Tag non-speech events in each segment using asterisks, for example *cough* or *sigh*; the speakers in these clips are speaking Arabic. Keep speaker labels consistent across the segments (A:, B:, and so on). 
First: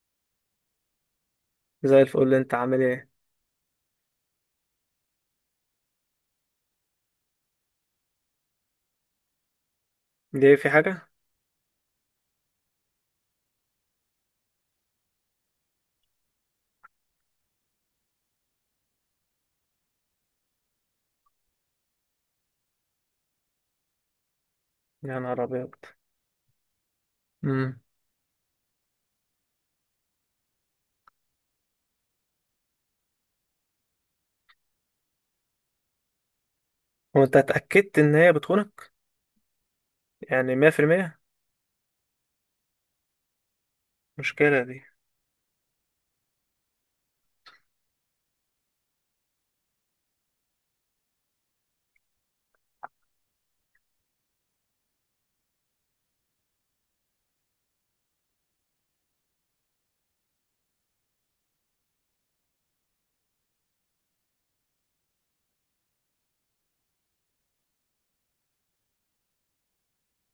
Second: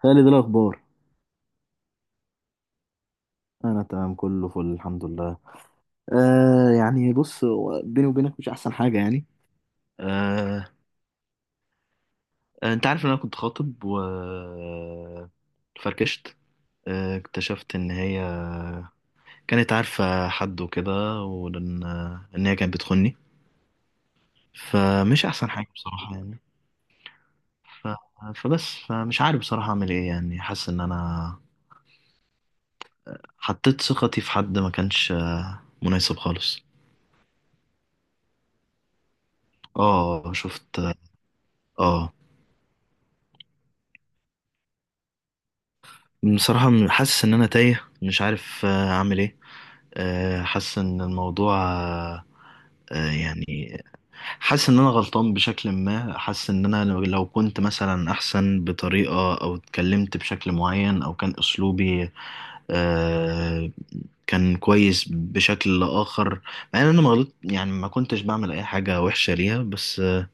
A: خالد، إيه الأخبار؟
B: زي الفل. اللي انت عامل ايه؟
A: أنا تمام، كله فل، الحمد لله. يعني بص، هو بيني وبينك مش أحسن حاجة يعني.
B: دي
A: آه
B: في حاجة؟
A: أنت عارف إن أنا كنت خاطب و فركشت. اكتشفت إن هي كانت عارفة حد وكده، وإن هي كانت بتخوني،
B: يا
A: فمش
B: نهار
A: أحسن حاجة
B: ابيض.
A: بصراحة يعني.
B: امم
A: ف... فبس فمش عارف بصراحة أعمل إيه، يعني حاسس إن أنا حطيت ثقتي في حد ما كانش مناسب خالص.
B: هو انت اتأكدت ان هي بتخونك؟
A: اه،
B: يعني مية
A: شفت.
B: في المية؟
A: اه،
B: مشكلة دي.
A: بصراحة حاسس إن أنا تايه، مش عارف أعمل إيه. حاسس إن الموضوع يعني حاسس إن أنا غلطان بشكل ما، حاسس إن أنا لو كنت مثلا أحسن بطريقة أو اتكلمت بشكل معين أو كان أسلوبي آه، كان كويس بشكل آخر، مع إن أنا ما غلط يعني، ما كنتش بعمل أي حاجة وحشة ليها. بس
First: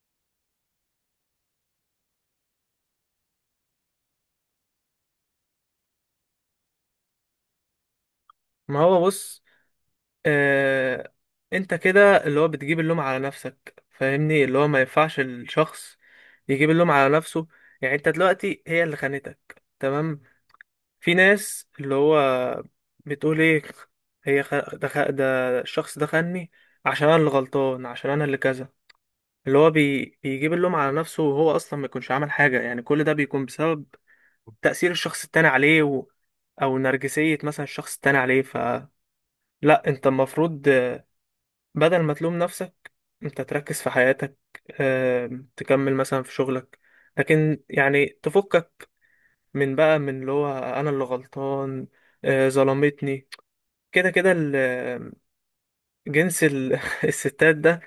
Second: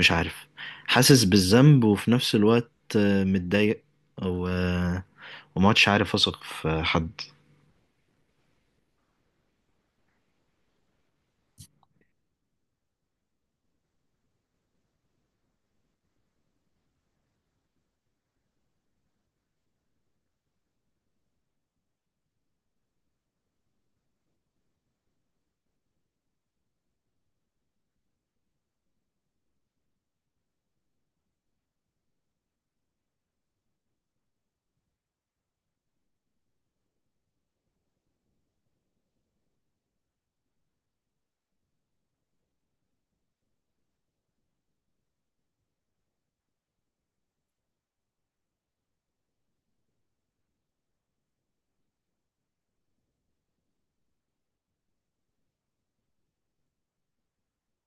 A: مش عارف، حاسس بالذنب وفي نفس الوقت متضايق، و... وما عدتش عارف اثق في حد.
B: ما هو بص، اه... انت كده اللي هو بتجيب اللوم على نفسك، فاهمني؟ اللي هو ما ينفعش الشخص يجيب اللوم على نفسه. يعني انت دلوقتي هي اللي خانتك، تمام؟ في ناس اللي هو بتقول ايه؟ هي خ... ده, خ... ده الشخص ده خاني عشان انا اللي غلطان، عشان انا اللي كذا. اللي هو بيجيب اللوم على نفسه وهو اصلا ما يكونش عمل حاجه. يعني كل ده بيكون بسبب تاثير الشخص التاني عليه او نرجسيه مثلا الشخص التاني عليه. فلا، انت المفروض بدل ما تلوم نفسك، انت تركز في حياتك، تكمل مثلا في شغلك، لكن يعني تفكك من بقى من اللي هو انا اللي غلطان، ظلمتني. كده كده جنس *laughs* الستات ده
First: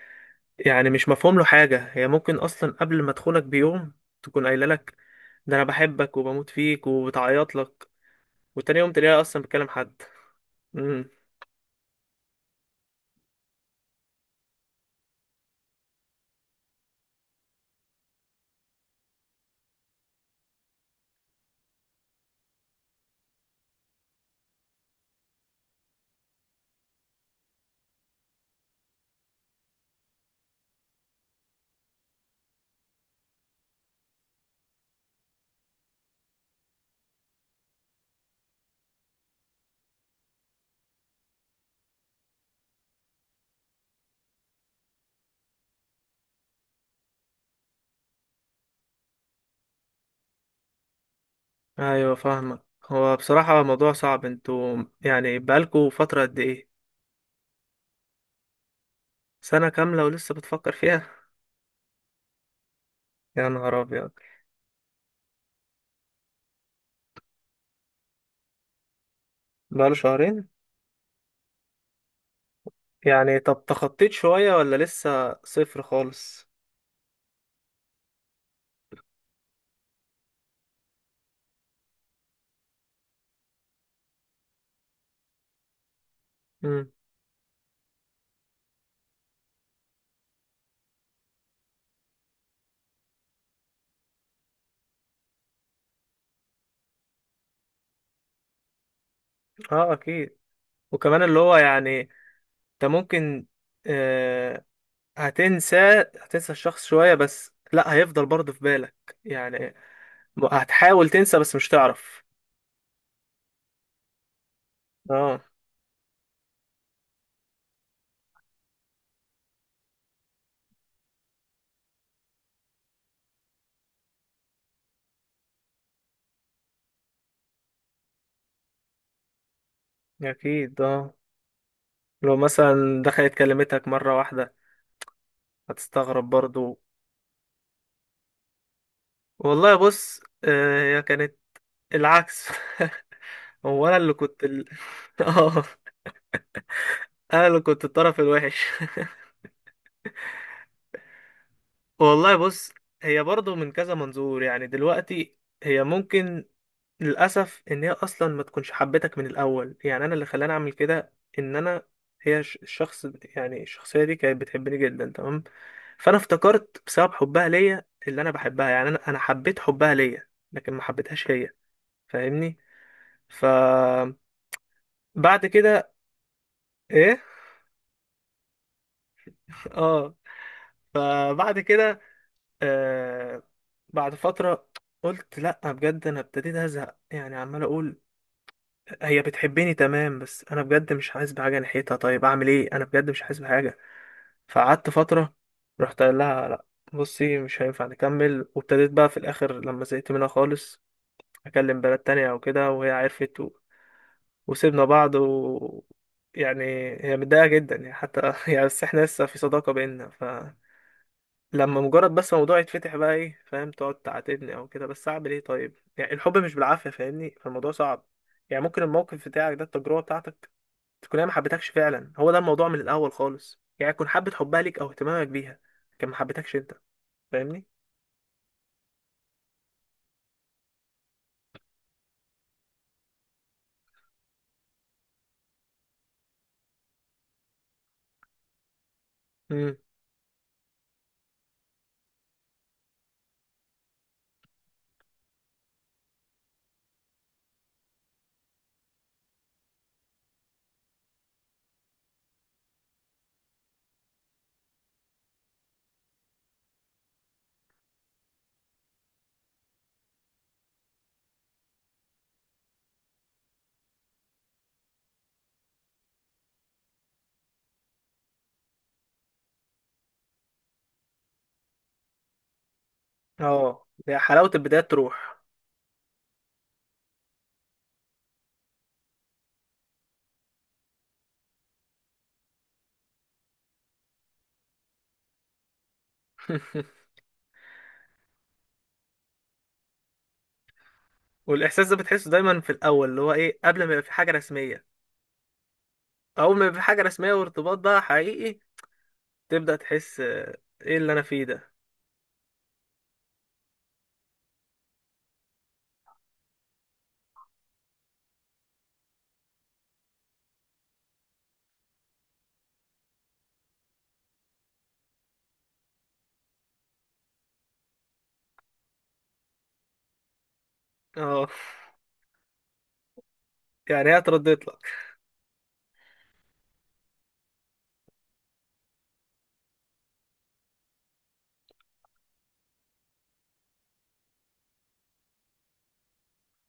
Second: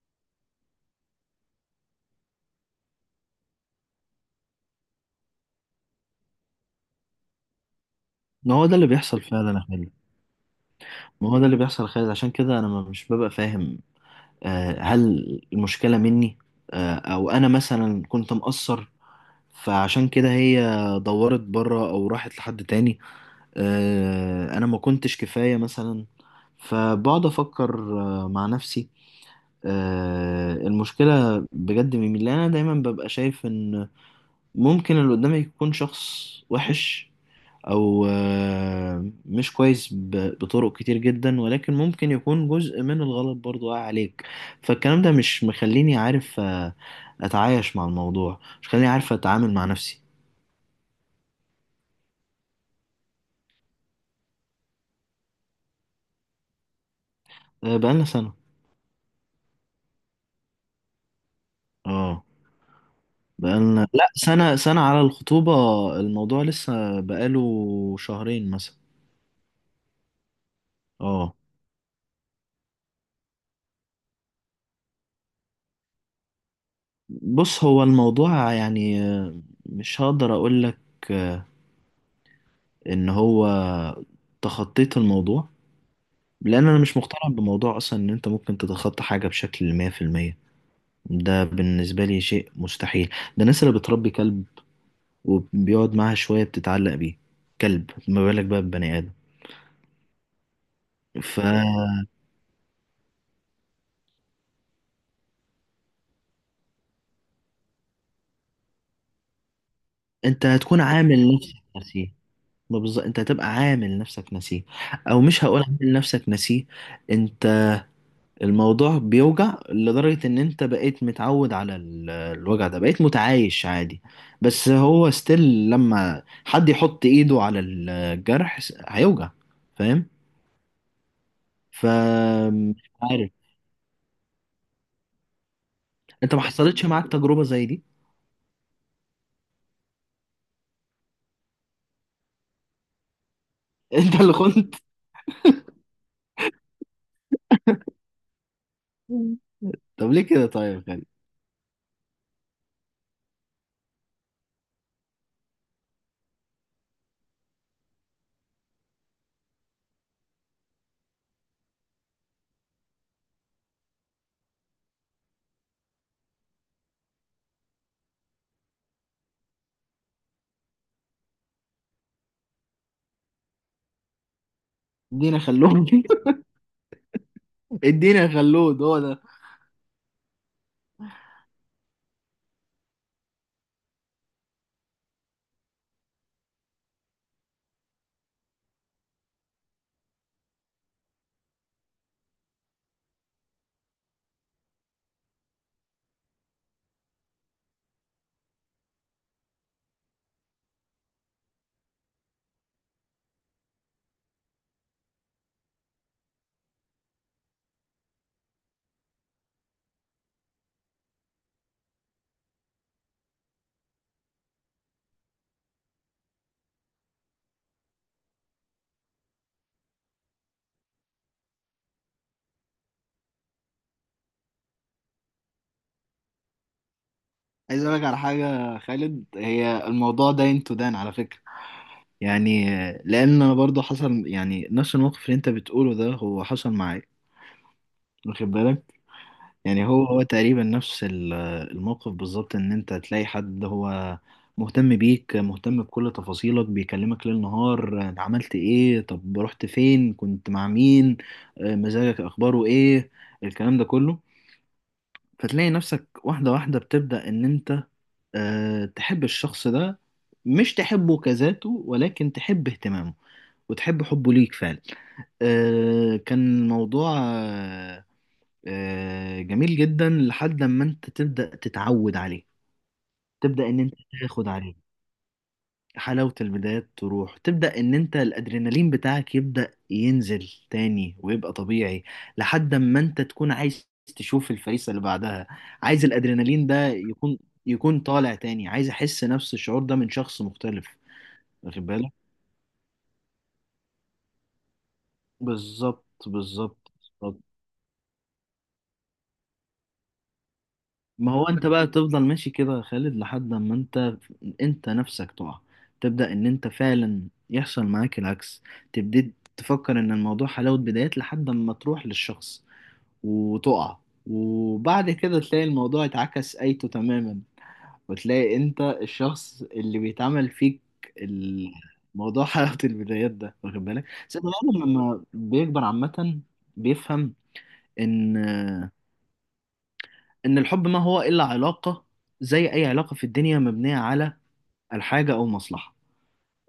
B: يعني مش مفهوم له حاجة. هي ممكن أصلا قبل ما تخونك بيوم تكون قايلة لك ده أنا بحبك وبموت فيك وبتعيط لك،
A: ما هو ده
B: وتاني
A: اللي
B: يوم تلاقيها
A: بيحصل
B: أصلا
A: فعلا يا
B: بتكلم
A: خالد،
B: حد. امم
A: ما هو ده اللي بيحصل يا خالد، عشان كده انا مش ببقى فاهم. هل المشكلة مني؟ او انا مثلا كنت مقصر فعشان كده هي دورت بره او راحت لحد تاني؟ انا ما كنتش كفاية مثلا؟ فبقعد افكر مع نفسي، المشكلة بجد من مين؟ لأن أنا دايما ببقى شايف إن ممكن اللي قدامي يكون شخص وحش أو مش كويس بطرق كتير جدا، ولكن ممكن يكون جزء من الغلط برضو وقع عليك. فالكلام ده مش مخليني عارف أتعايش مع الموضوع، مش مخليني عارف أتعامل مع نفسي.
B: أيوة، فاهمك. هو بصراحة موضوع صعب. انتوا يعني بقالكوا فترة قد إيه؟
A: آه، بقالنا سنة.
B: سنة كاملة ولسه بتفكر فيها؟
A: اه،
B: يا نهار
A: بقالنا لأ،
B: أبيض.
A: سنة سنة على الخطوبة. الموضوع لسه بقاله شهرين مثلا.
B: بقاله شهرين
A: اه،
B: يعني؟ طب تخطيت شوية ولا لسه صفر خالص؟
A: بص، هو الموضوع يعني مش هقدر اقول لك ان هو تخطيت الموضوع، لان انا
B: امم
A: مش مقتنع بموضوع اصلا ان انت ممكن تتخطى حاجه بشكل 100%. ده بالنسبه لي شيء مستحيل. ده الناس اللي بتربي كلب وبيقعد معاها شويه بتتعلق بيه، كلب، ما بالك بقى ببني ادم.
B: اه أكيد. وكمان اللي هو يعني
A: فانت
B: انت ممكن آه، هتنسى، هتنسى الشخص شوية، بس لا، هيفضل برضه في بالك يعني.
A: هتكون
B: هتحاول
A: عامل
B: تنسى بس
A: نفسك
B: مش
A: نسيه،
B: تعرف.
A: ما بالظبط، انت هتبقى عامل نفسك نسيه، او
B: اه
A: مش هقول عامل نفسك نسيه، انت الموضوع بيوجع لدرجة ان انت بقيت متعود على الوجع ده، بقيت متعايش عادي، بس هو ستيل لما حد يحط ايده على الجرح هيوجع. فاهم؟
B: اكيد اه.
A: ف
B: لو
A: مش
B: مثلا
A: عارف،
B: دخلت كلمتك مرة واحدة هتستغرب
A: انت ما
B: برضه.
A: حصلتش معاك تجربة زي دي؟
B: والله بص، هي كانت العكس. *laughs* هو
A: *laughs*
B: انا اللي
A: انت اللي
B: كنت ال...
A: كنت.
B: *laughs* اه، انا اللي كنت الطرف الوحش.
A: طب ليه كده طيب يا خالد؟
B: *laughs* والله بص، هي برضه من كذا منظور يعني. دلوقتي هي ممكن، للأسف، إن هي أصلا ما تكونش حبتك من الأول. يعني أنا اللي خلاني أعمل كده، إن أنا، الشخص يعني الشخصية دي كانت بتحبني جدا، تمام؟ فأنا افتكرت بسبب حبها ليا اللي أنا بحبها. يعني أنا حبيت حبها ليا لكن ما حبيتهاش هي، فاهمني؟ ف
A: ادينا
B: بعد
A: خلود.
B: كده، إيه؟
A: *laughs* ادينا خلود، هو ده.
B: *laughs* آه. فبعد كده، آه، بعد فترة قلت لأ، بجد أنا ابتديت أزهق. يعني عمال أقول هي بتحبني، تمام بس انا بجد مش حاسس بحاجه ناحيتها. طيب اعمل ايه؟ انا بجد مش حاسس بحاجه. فقعدت فتره، رحت قايل لها لا، بصي مش هينفع نكمل. وابتديت بقى في الاخر لما زهقت منها خالص اكلم بنات تانية او كده، وهي عرفت وسيبنا بعض. و يعني هي متضايقه جدا يعني، حتى *laughs* يعني بس احنا لسه في صداقه بينا، فلما مجرد بس موضوع يتفتح بقى، ايه فاهم؟ تقعد تعاتبني او كده. بس اعمل ايه طيب؟ يعني الحب مش بالعافيه، فاهمني؟ فالموضوع صعب. يعني ممكن الموقف بتاعك ده، التجربة بتاعتك، تكون هي ما حبتكش فعلا، هو ده الموضوع من الاول خالص. يعني تكون حبة حبها ليك او اهتمامك بيها، كان ما حبتكش انت، فاهمني؟
A: عايز اقول لك على حاجة يا خالد، هي الموضوع ده انتو دان على فكرة، يعني لان انا برضو حصل يعني نفس الموقف اللي انت بتقوله ده، هو حصل معايا، واخد بالك؟
B: امم،
A: يعني هو تقريبا نفس الموقف بالظبط، ان انت تلاقي حد هو مهتم بيك، مهتم بكل تفاصيلك، بيكلمك ليل نهار، عملت ايه، طب رحت فين، كنت مع مين، مزاجك، اخباره ايه، الكلام ده كله. فتلاقي نفسك واحدة واحدة بتبدأ ان انت تحب الشخص ده، مش تحبه كذاته ولكن تحب اهتمامه وتحب حبه ليك فعلا. كان موضوع جميل جدا، لحد ما انت تبدأ تتعود عليه، تبدأ ان
B: اه.
A: انت
B: هي
A: تاخد
B: حلاوة البداية
A: عليه.
B: تروح.
A: حلاوة البدايات تروح، تبدأ ان انت الادرينالين بتاعك يبدأ ينزل تاني ويبقى طبيعي، لحد ما انت تكون عايز تشوف الفريسة اللي بعدها، عايز الادرينالين ده
B: *laughs*
A: يكون، يكون طالع تاني، عايز احس نفس الشعور ده من شخص مختلف. واخد
B: والاحساس ده
A: بالك؟
B: بتحسه دايما في الاول، اللي هو ايه، قبل ما يبقى في حاجة رسمية.
A: بالظبط
B: اول ما يبقى في
A: بالظبط
B: حاجة رسمية
A: بالظبط.
B: وارتباط بقى حقيقي، تبدأ تحس ايه اللي انا
A: ما
B: فيه
A: هو انت
B: ده.
A: بقى تفضل ماشي كده يا خالد لحد ما انت نفسك تقع، تبدأ ان انت فعلا يحصل معاك العكس، تبتدي تفكر ان الموضوع حلاوة بدايات، لحد ما تروح للشخص وتقع، وبعد كده تلاقي الموضوع اتعكس ايته تماما، وتلاقي انت الشخص اللي بيتعمل فيك
B: اه *laughs*
A: الموضوع. *laughs* حلاوة البدايات ده واخد بالك.
B: يعني هي
A: بس البني
B: اتردت لك.
A: آدم لما بيكبر عامة بيفهم ان إن الحب ما هو إلا علاقة زي أي علاقة في الدنيا، مبنية على الحاجة أو مصلحة.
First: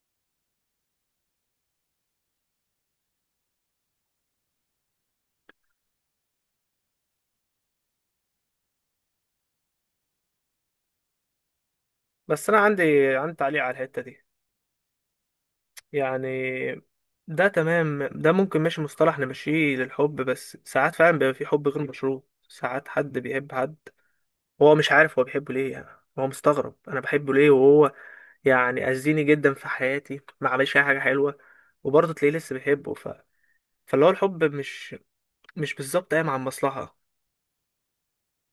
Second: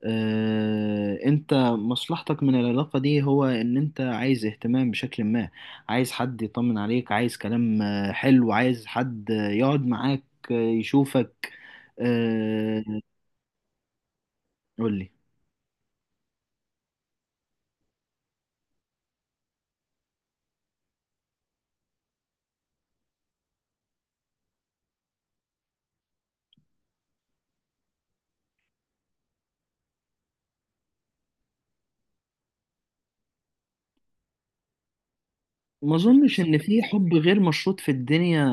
A: أنت مصلحتك من العلاقة دي هو إن أنت عايز اهتمام بشكل ما، عايز حد يطمن عليك، عايز كلام حلو، عايز حد يقعد معاك، يشوفك.
B: بس انا
A: آه،
B: عندي تعليق على الحتة دي.
A: قول لي.
B: يعني ده تمام، ده ممكن ماشي مصطلح نمشيه للحب، بس ساعات فعلا بيبقى في حب غير مشروط. ساعات حد بيحب حد هو مش عارف هو بيحبه ليه يعني. هو مستغرب انا بحبه ليه، وهو يعني اذيني جدا في حياتي، ما عملش اي حاجه حلوه، وبرضه تلاقيه لسه بيحبه. فاللي هو الحب مش
A: ما
B: بالظبط قايم على
A: أظنش إن في
B: المصلحه.
A: حب غير مشروط في الدنيا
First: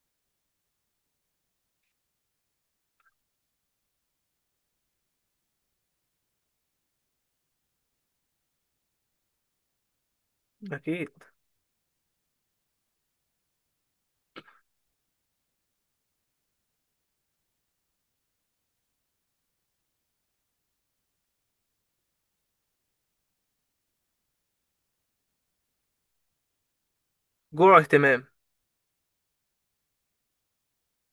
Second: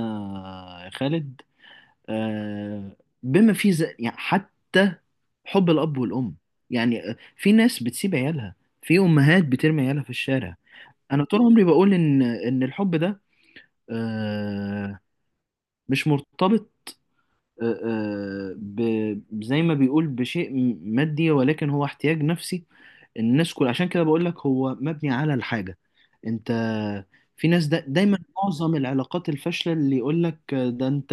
A: يا خالد، آه، بما فيه يعني حتى حب الأب والأم. يعني في ناس بتسيب عيالها، في أمهات بترمي عيالها في الشارع.
B: اكيد،
A: أنا طول عمري بقول إن الحب ده آه، مش مرتبط آه، آه، ب... زي ما بيقول بشيء مادي، ولكن هو احتياج نفسي. الناس كل، عشان كده بقول لك هو مبني على الحاجة. انت في ناس
B: جوع
A: دا دايما،
B: اهتمام.
A: معظم العلاقات الفاشلة، اللي يقول لك ده انت،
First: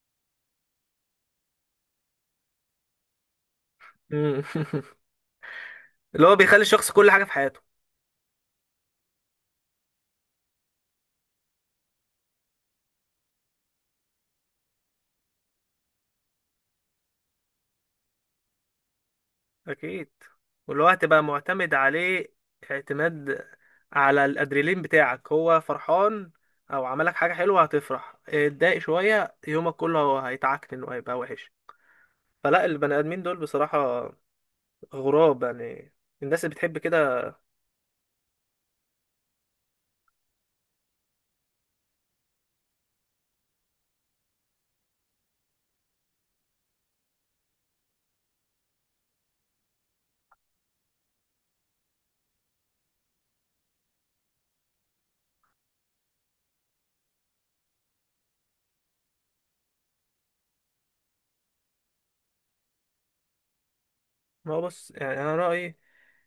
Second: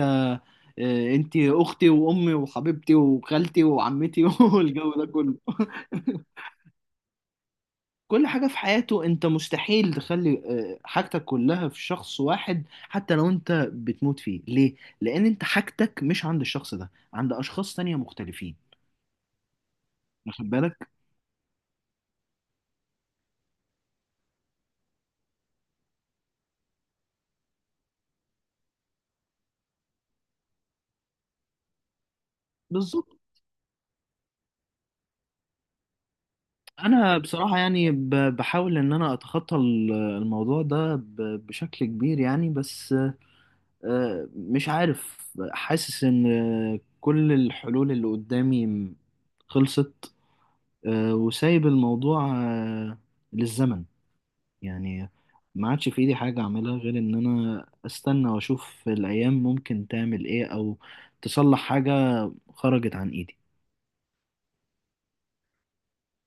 A: اه، انت اختي وامي وحبيبتي وخالتي وعمتي
B: مم.
A: *laughs*
B: *laughs*
A: والجو ده كله،
B: اللي هو بيخلي الشخص كل حاجه في حياته.
A: كل حاجة في حياته. انت مستحيل تخلي اه، حاجتك كلها في شخص واحد حتى لو انت بتموت فيه. ليه؟ لان انت حاجتك مش عند الشخص ده، عند اشخاص تانية مختلفين.
B: اكيد.
A: واخد بالك؟
B: ولو هتبقى معتمد عليه اعتماد، على الادريلين بتاعك، هو فرحان او عملك حاجه حلوه هتفرح، اتضايق شويه يومك كله هو هيتعكن وهيبقى وحش. فلا، البني
A: بالظبط.
B: ادمين دول بصراحه غراب يعني، الناس اللي بتحب
A: انا
B: كده.
A: بصراحه يعني بحاول ان انا اتخطى الموضوع ده بشكل كبير يعني، بس مش عارف، حاسس ان كل الحلول اللي قدامي خلصت، وسايب الموضوع للزمن، يعني ما عادش في ايدي حاجه اعملها غير ان انا استنى واشوف الايام ممكن تعمل ايه او تصلح حاجه. خرجت عن ايدي.
B: ما هو بص، يعني انا رايي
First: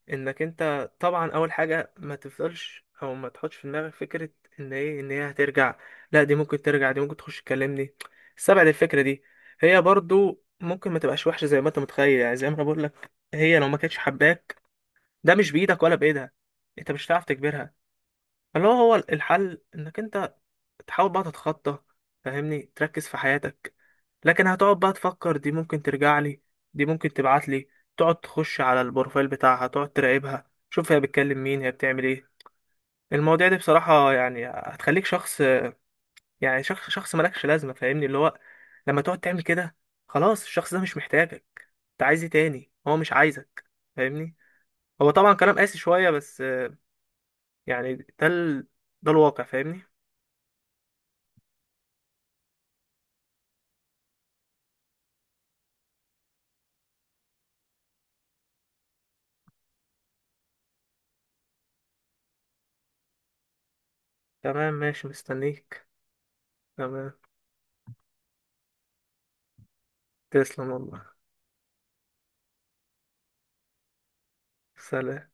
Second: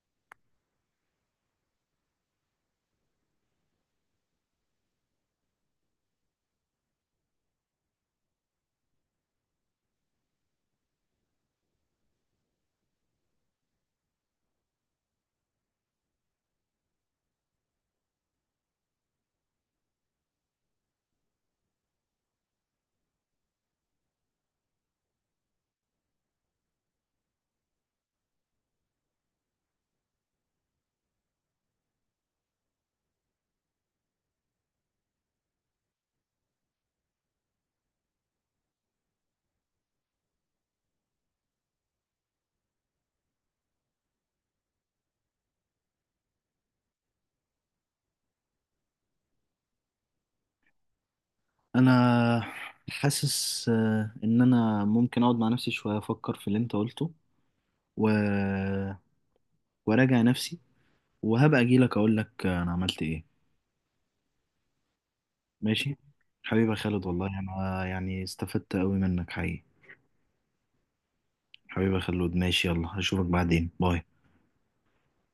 B: انك انت طبعا اول حاجه ما تفضلش او ما تحطش في دماغك فكره ان ايه، ان هي هترجع. لا، دي ممكن ترجع، دي ممكن تخش تكلمني، استبعد الفكره دي. هي برضو ممكن ما تبقاش وحشه زي ما انت متخيل. يعني زي ما انا بقول لك، هي لو ما كانتش حباك، ده مش بايدك ولا بايدها، انت مش هتعرف تجبرها. اللي هو هو الحل انك انت تحاول بقى تتخطى، فاهمني؟ تركز في حياتك. لكن هتقعد بقى تفكر دي ممكن ترجع لي، دي ممكن تبعت لي، تقعد تخش على البروفايل بتاعها، تقعد تراقبها، شوف هي بتكلم مين، هي بتعمل ايه. المواضيع دي بصراحة يعني هتخليك شخص، يعني شخص مالكش لازمة، فاهمني؟ اللي هو لما تقعد تعمل كده، خلاص الشخص ده مش محتاجك. انت عايز ايه تاني، هو مش عايزك، فاهمني؟ هو طبعا كلام قاسي شوية، بس يعني ده الواقع، فاهمني؟
A: انا حاسس ان انا ممكن اقعد مع نفسي شويه افكر في اللي انت قلته، و... وراجع نفسي، وهبقى اجي لك اقول لك انا عملت ايه.
B: تمام، ماشي، مستنيك.
A: ماشي. حبيبي يا خالد،
B: تمام،
A: والله انا يعني استفدت قوي منك حقيقي.
B: تسلم والله.
A: حبيبي يا خالد، ماشي، يلا اشوفك بعدين، باي.
B: سلام.